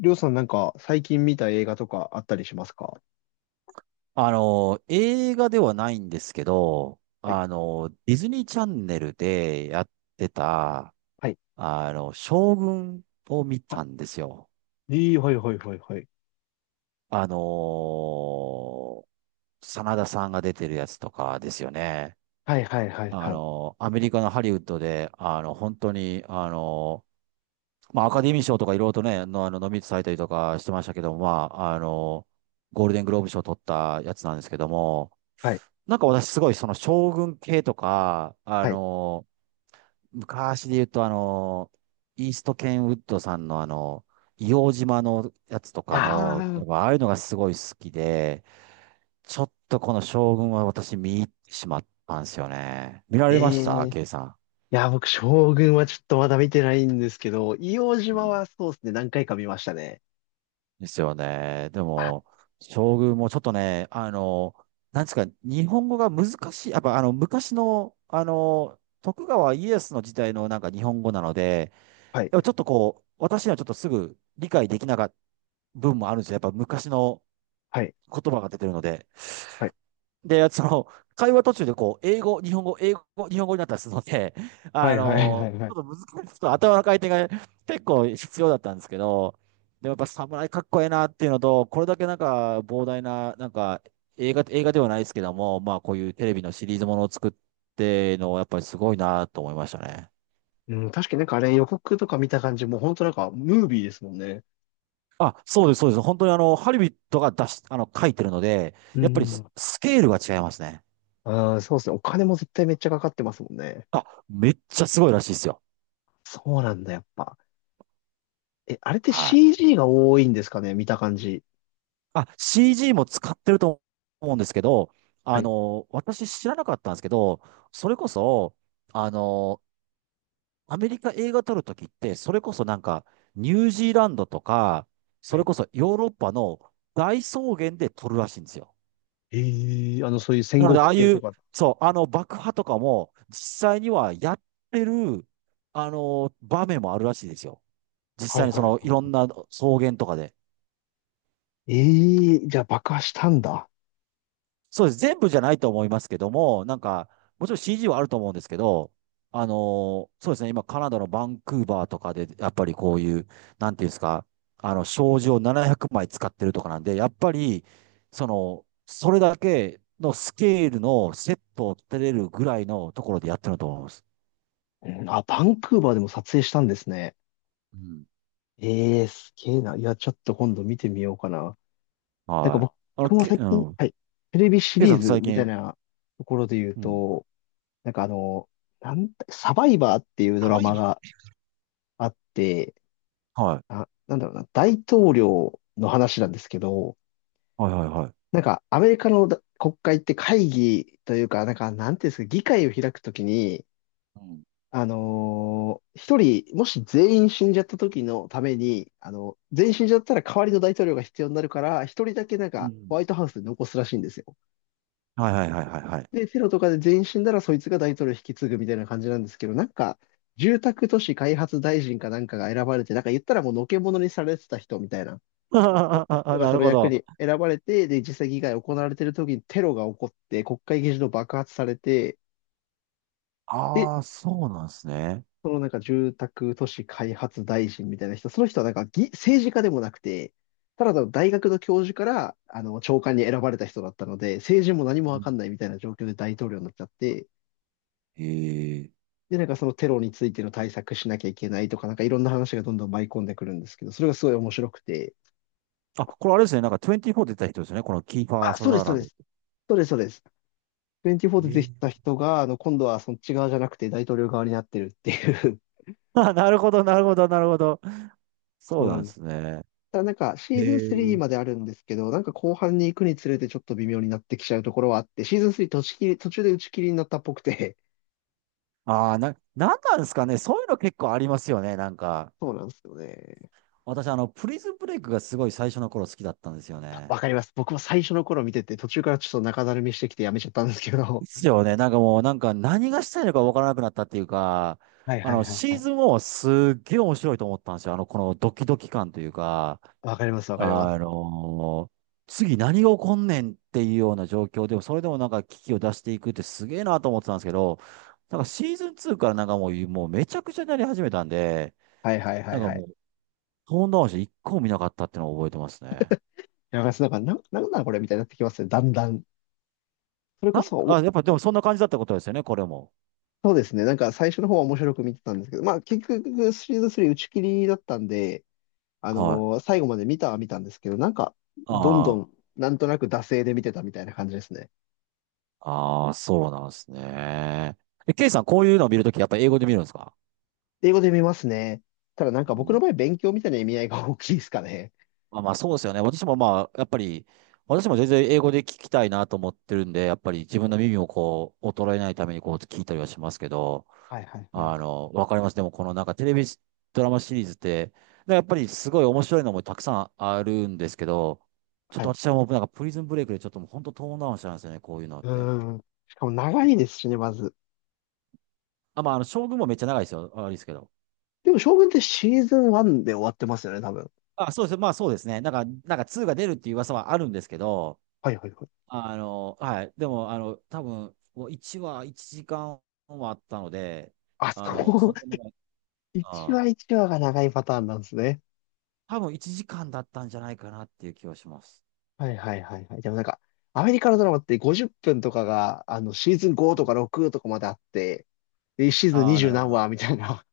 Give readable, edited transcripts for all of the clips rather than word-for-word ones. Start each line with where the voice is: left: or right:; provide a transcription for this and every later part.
left: りょうさんなんか最近見た映画とかあったりしますか？
right: 映画ではないんですけど、
left: はい、
right: ディズニーチャンネルでやってた、
left: はい、
right: 将軍を見
left: あ、
right: たんですよ。
left: いい、はい、はい、はい、はい。
right: あの、真田さんが出てるやつとかですよね。
left: はい、はい、はい、はい、
right: アメリカのハリウッドで、本当に、まあ、アカデミー賞とかいろいろとね、の、あの、ノミネートされたりとかしてましたけども、まあ、ゴールデングローブ賞取ったやつなんですけども、
left: はい、
right: なんか私すごいその将軍系とか、
left: はい。
right: 昔で言うとイーストケンウッドさんの硫黄島のやつとか
left: あ
right: の、
left: あ、
right: やっぱああいうのがすごい好きで、ちょっとこの将軍は私見入ってしまったんですよね。見ら
left: え
right: れました
left: え、い
right: ケイさん？
left: や、僕、将軍はちょっとまだ見てないんですけど、硫黄
right: う
left: 島は
right: ん。
left: そうですね、何回か見ましたね。
right: ですよね。で
left: あ、
right: も、将軍もちょっとね、なんですか、日本語が難しい。やっぱ昔の、徳川家康の時代のなんか日本語なので、
left: はい、
right: でもちょっとこう、私にはちょっとすぐ理解できなかった分もあるんですよ。やっぱ昔の
left: はい、
right: 言葉が出てるので。
left: はい、
right: で、会話途中でこう、英語、日本語、英語、日本語になったりするので、
left: はい、はい、はい、はい。
right: ちょっと難しい、ちょっと頭の回転が結構必要だったんですけど、でもやっぱ侍かっこええなっていうのと、これだけなんか膨大な、なんか映画、映画ではないですけども、まあこういうテレビのシリーズものを作っての、やっぱりすごいなと思いましたね。
left: うん、確かになんかあれ予告とか見た感じ、もう本当なんかムービーですもんね。
right: あ、そうです、そうです。本当にハリビットが出し、書いてるので、
left: う
right: やっぱり
left: ん、
right: スケールが違いますね。
left: ああ、そうですね、お金も絶対めっちゃかかってますもんね。
right: あ、めっちゃすごいらしいですよ。
left: そうなんだ、やっぱ。え、あれって
right: はい。
left: CG が多いんですかね、見た感じ。
right: あ、CG も使ってると思うんですけど、
left: はい。
right: 私知らなかったんですけど、それこそ、あの、アメリカ映画撮るときって、それこそなんか、ニュージーランドとか、
left: は
right: それ
left: い。
right: こそヨーロッパの大草原で撮るらしいんですよ。
left: ええ、あの、そういう戦
right: なの
left: 国
right: で、ああ
left: 系
right: い
left: と
right: う、
left: か。
right: そう、爆破とかも、実際にはやってる、場面もあるらしいですよ。実
left: はい、
right: 際に
left: はい、はい、
right: いろん
left: は
right: な草原とかで。
left: い。ええ、じゃあ爆破したんだ。
right: そうです。全部じゃないと思いますけども、なんか、もちろん CG はあると思うんですけど、そうですね、今、カナダのバンクーバーとかで、やっぱりこういう、なんていうんですか、障子を700枚使ってるとかなんで、やっぱり、それだけのスケールのセットを立てれるぐらいのところでやってると思います。
left: うん、あ、バンクーバーでも撮影したんですね。
right: うん。
left: ええ、すげえな。いや、ちょっと今度見てみようかな。なんか
right: はい。
left: 僕も最
right: う
left: 近、
right: ん。
left: はい。テレビシ
right: ケイ
left: リ
right: さ
left: ー
right: ん
left: ズ
right: 最
left: みたい
right: 近、
left: なところで言う
right: うん。
left: と、なんかあの、なんだ、サバイバーっていうドラ
right: 甘い
left: マ
right: の。
left: があって、あ、なんだろうな、大統領の話なんですけど、
right: はいはいはい。
left: なんか、アメリカのだ国会って会議というか、なんか、なんていうんですか、議会を開くときに、
right: うん。
left: 一人、もし全員死んじゃった時のために、あの、全員死んじゃったら代わりの大統領が必要になるから、一人だけなん
right: う
left: か、ホ
right: ん。
left: ワイトハウスで残すらしいんですよ。
right: はいはいはいはいはい。
left: で、テロとかで全員死んだら、そいつが大統領を引き継ぐみたいな感じなんですけど、なんか、住宅都市開発大臣かなんかが選ばれて、なんか言ったらもうのけ者にされてた人みたいな人
right: あ、
left: が
right: な
left: そ
right: る
left: の
right: ほ
left: 役
right: ど。
left: に選ばれて、で、実際議会が行われてる時にテロが起こって、国会議事堂爆発されて、で、
right: ああ、そうなんですね。
left: そのなんか住宅都市開発大臣みたいな人、その人はなんか議政治家でもなくて、ただの大学の教授からあの長官に選ばれた人だったので、政治も何も
right: う
left: わかん
right: ん。
left: ないみたいな状況で大統領になっちゃって、
right: ええ
left: で、なんかそのテロについての対策しなきゃいけないとか、なんかいろんな話がどんどん舞い込んでくるんですけど、それがすごい面白くて、
right: あ、これあれですね。なんか24出た人ですよね。このキーファー・
left: あ、
right: サ
left: そうで
right: ザ
left: す、
right: ー
left: そ
right: ラ
left: う
right: ン
left: で
right: ドっ
left: す、
right: て。
left: そうです、そうです。24で出
right: え
left: て
right: え
left: た人が、あの、今度はそっち側じゃなくて大統領側になってるっていう。
right: あ、なるほど、なるほど、なるほど。そう
left: そう
right: な
left: な
right: んで
left: んです。
right: すね。
left: ただなんか、
right: へ
left: シーズン3
right: え。
left: まであるんですけど、なんか後半に行くにつれてちょっと微妙になってきちゃうところはあって、シーズン3途中切り、途中で打ち切りになったっぽくて、
right: ああ、なんなんですかね。そういうの結構ありますよね。なんか。
left: そうなんですよね。
right: 私、プリズンブレイクがすごい最初の頃好きだったんですよね。
left: わかります。僕も最初の頃見てて、途中からちょっと中だるみしてきてやめちゃったんですけど、
right: ですよね。なんかもう、なんか何がしたいのかわからなくなったっていうか、
left: はい、はい、はい、は
right: シー
left: い。
right: ズン1はすっげえ面白いと思ったんですよ。このドキドキ感というか、
left: わかります、わかります。
right: あの次何が起こんねんっていうような状況でも、それでもなんか危機を出していくってすげえなと思ってたんですけど、なんかシーズン2からなんかもうめちゃくちゃになり始めたんで、
left: はい、はい、は
right: な
left: い、
right: んか
left: はい。
right: もう、トーンダウンして一個も見なかったっていうのを覚えてますね。
left: いや、なんか、なんなんこれみたいになってきますね。だんだん。それこ
right: なんか、
left: そ
right: あ、やっぱでもそんな感じだったことですよね、これも。
left: そうですね。なんか最初の方は面白く見てたんですけど、まあ結局シリーズ3打ち切りだったんで、
right: はい。
left: 最後まで見たは見たんですけど、なんかどんど
right: あ
left: んなんとなく惰性で見てたみたいな感じですね。
right: ああ、そうなんですね。え、ケイさん、こういうのを見るとき、やっぱり英語で見るんですか？
left: 英語で見ますね。ただなん
right: う
left: か僕の
right: ん。
left: 場合勉強みたいな意味合いが大きいですかね。
right: まあまあ、そうですよね。私もまあ、やっぱり、私も全然英語で聞きたいなと思ってるんで、やっぱり自分の耳をこう、衰えないためにこう、聞いたりはしますけど、
left: はい、はい、はい。
right: わかります。でも、このなんかテレビドラマシリーズって、でやっぱりすごい面白いのもたくさんあるんですけど、ちょっ
left: は
right: と
left: い。
right: 私はもうなんかプリズンブレイクでちょっともう本当トーンダウンしたんですよね、こういうのっ
left: う
right: て。
left: ーん。しかも長いですしね、まず。
right: あ、まあ、将軍もめっちゃ長いですよ。あれですけど。
left: でも将軍ってシーズン1で終わってますよね、多分。
right: あ、そうです。まあそうですね。なんか、なんか2が出るっていう噂はあるんですけど、
left: はい、はい、はい。
right: はい。でも、多分、もう1話1時間はあったので、
left: あ、そう。
right: 相 当長い、
left: 1
right: あー、
left: 話1話が長いパターンなんですね。
right: 多分1時間だったんじゃないかなっていう気はします。
left: はい、はい、はい、はい。でもなんか、アメリカのドラマって50分とかが、あの、シーズン5
right: う
left: とか
right: ん、
left: 6とかまであって、で、1シーズン
right: ああ、な
left: 20
right: るほ
left: 何
right: ど。
left: 話みたいな。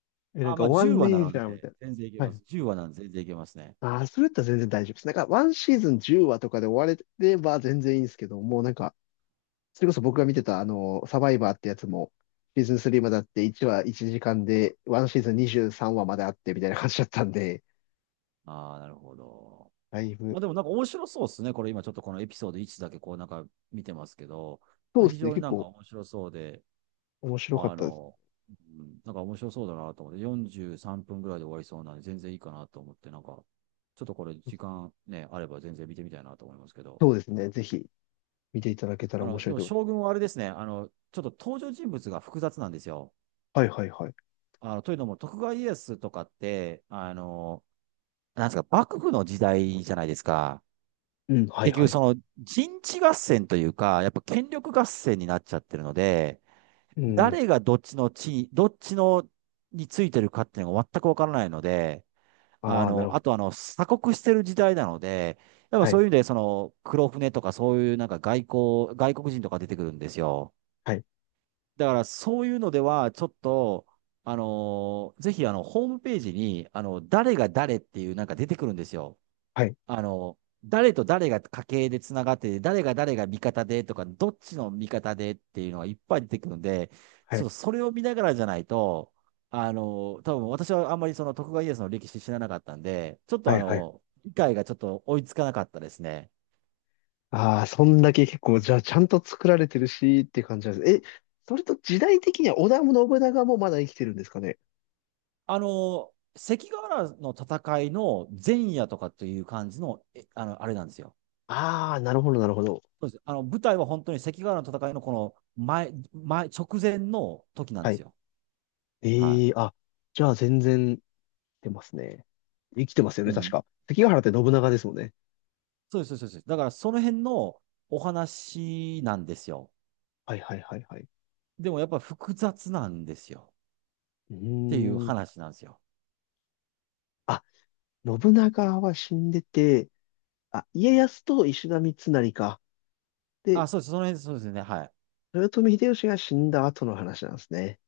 left: え、な
right: あ
left: ん
right: ー、
left: か
right: まあ
left: 終
right: 10
left: わんね
right: 話な
left: え
right: の
left: じゃん、みた
right: で、
left: い
right: 全然いけ
left: な。は
right: ま
left: い。
right: す。10話なんで全然いけますね。
left: ああ、それだったら全然大丈夫です。なんか、1シーズン10話とかで終われれば全然いいんですけど、もうなんか、それこそ僕が見てた、あの、サバイバーってやつも、シーズン3まであって、1話1時間で、1シーズン23話まであって、みたいな感じだったんで、
right: ああ、なるほど。
left: だい
right: ま
left: ぶ、
right: あでもなんか面白そうですね。これ今ちょっとこのエピソード1だけこうなんか見てますけど、
left: そ
right: ま
left: う
right: あ
left: で
right: 非
left: すね、
right: 常に
left: 結
right: なんか
left: 構
right: 面白そうで、
left: 面白かっ
right: あ
left: たです。
right: の、うん、なんか面白そうだなと思って、43分ぐらいで終わりそうなんで、全然いいかなと思って、なんか、ちょっとこれ、時間ね、あれば全然見てみたいなと思いますけど、
left: そうですね、ぜひ見ていただけたら面白
right: で
left: い
right: も
left: と思いま
right: 将
left: す。
right: 軍はあれですね、ちょっと登場人物が複雑なんですよ。
left: はい、はい、はい。
right: というのも、徳川家康とかって、なんですか、幕府の時代じゃないですか。
left: うん、はい、
right: 結
left: は
right: 局、
left: い。
right: その人地合戦というか、やっぱ権力合戦になっちゃってるので、
left: うん。
right: 誰がどっちの地位、どっちのについてるかっていうのが全くわからないので、
left: ああ、なるほ
right: あ
left: ど。
right: と鎖国してる時代なので、やっぱ
left: は
right: そ
left: い、
right: ういう意味で、黒船とかそういうなんか外交、外国人とか出てくるんですよ。
left: はい、
right: だからそういうのでは、ちょっと、ぜひホームページに、誰が誰っていうなんか出てくるんですよ。
left: はい、
right: 誰と誰が家系でつながってて、誰が誰が味方でとか、どっちの味方でっていうのがいっぱい出てくるんで、
left: は
right: そ
left: い、
right: う、それを見ながらじゃないと、多分私はあんまりその徳川家康の歴史知らなかったんで、ちょっと
left: はい、はい。
right: 理解がちょっと追いつかなかったですね。
left: ああ、そんだけ結構、じゃあ、ちゃんと作られてるし、っていう感じなんです。え、それと時代的には織田信長もまだ生きてるんですかね？
right: 関ヶ原の戦いの前夜とかという感じの、えあの、あれなんですよ。
left: ああ、なるほど、なるほど。
right: そうです。舞台は本当に関ヶ原の戦いのこの直前の時なん
left: は
right: です
left: い。
right: よ。は
left: ええ、あ、じゃあ、全然、出ますね。生きてますよ
right: い。
left: ね、
right: う
left: 確
right: ん。
left: か。関ヶ原って信長ですもんね。
right: そうです、そうです。そうです。だからその辺のお話なんですよ。
left: はい、はい、はい、はい。
right: でもやっぱ複雑なんですよ。
left: う
right: っていう
left: ーん。
right: 話なんですよ。
left: あ、信長は死んでて、あ、家康と石田三成か。で、
right: あ、そうです。その辺、そうですね。は
left: 豊臣秀吉が死んだ後の話なんですね。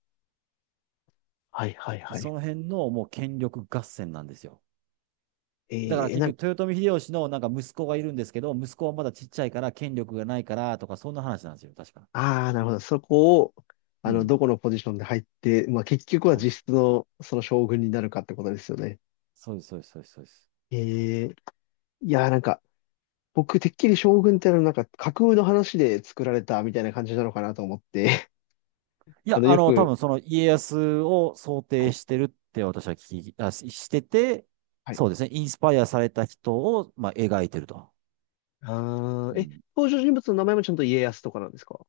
left: はい、はい、
right: い。
left: はい。
right: その辺のもう権力合戦なんですよ。だから
left: な
right: 結
left: んか、
right: 局、豊臣秀吉のなんか息子がいるんですけど、息子はまだちっちゃいから権力がないからとか、そんな話なんですよ。確か。
left: ああ、なるほど。そこを、
right: う
left: あの、
right: ん。
left: どこのポジションで入って、まあ結局は
right: そうで
left: 実
right: す。
left: 質のその将軍になるかってことですよね。
right: そうです、そうです、そうです。そうです。
left: えー、いやーなんか、僕てっきり将軍ってのはなんか架空の話で作られたみたいな感じなのかなと思って、
right: い
left: あ
right: や、
left: の、よ
right: 多
left: く、
right: 分その家康を想
left: は
right: 定
left: い、
right: してるって私は聞き、あ、ししてて、
left: はい。
right: そうですね。インスパイアされた人を、まあ、描いてると。
left: あ
right: う
left: あ、え、
right: ん。
left: 登場人物の名前もちゃんと家康とかなんですか？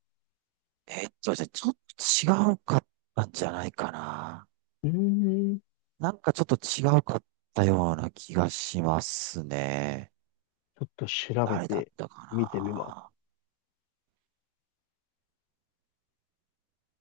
right: じゃあ、ちょっと違うかったんじゃないかな。
left: うーん、ち
right: なんかちょっと違うかったような気がしますね。
left: ょっと調べ
right: 誰だっ
left: て
right: たか
left: 見てみます。
right: な。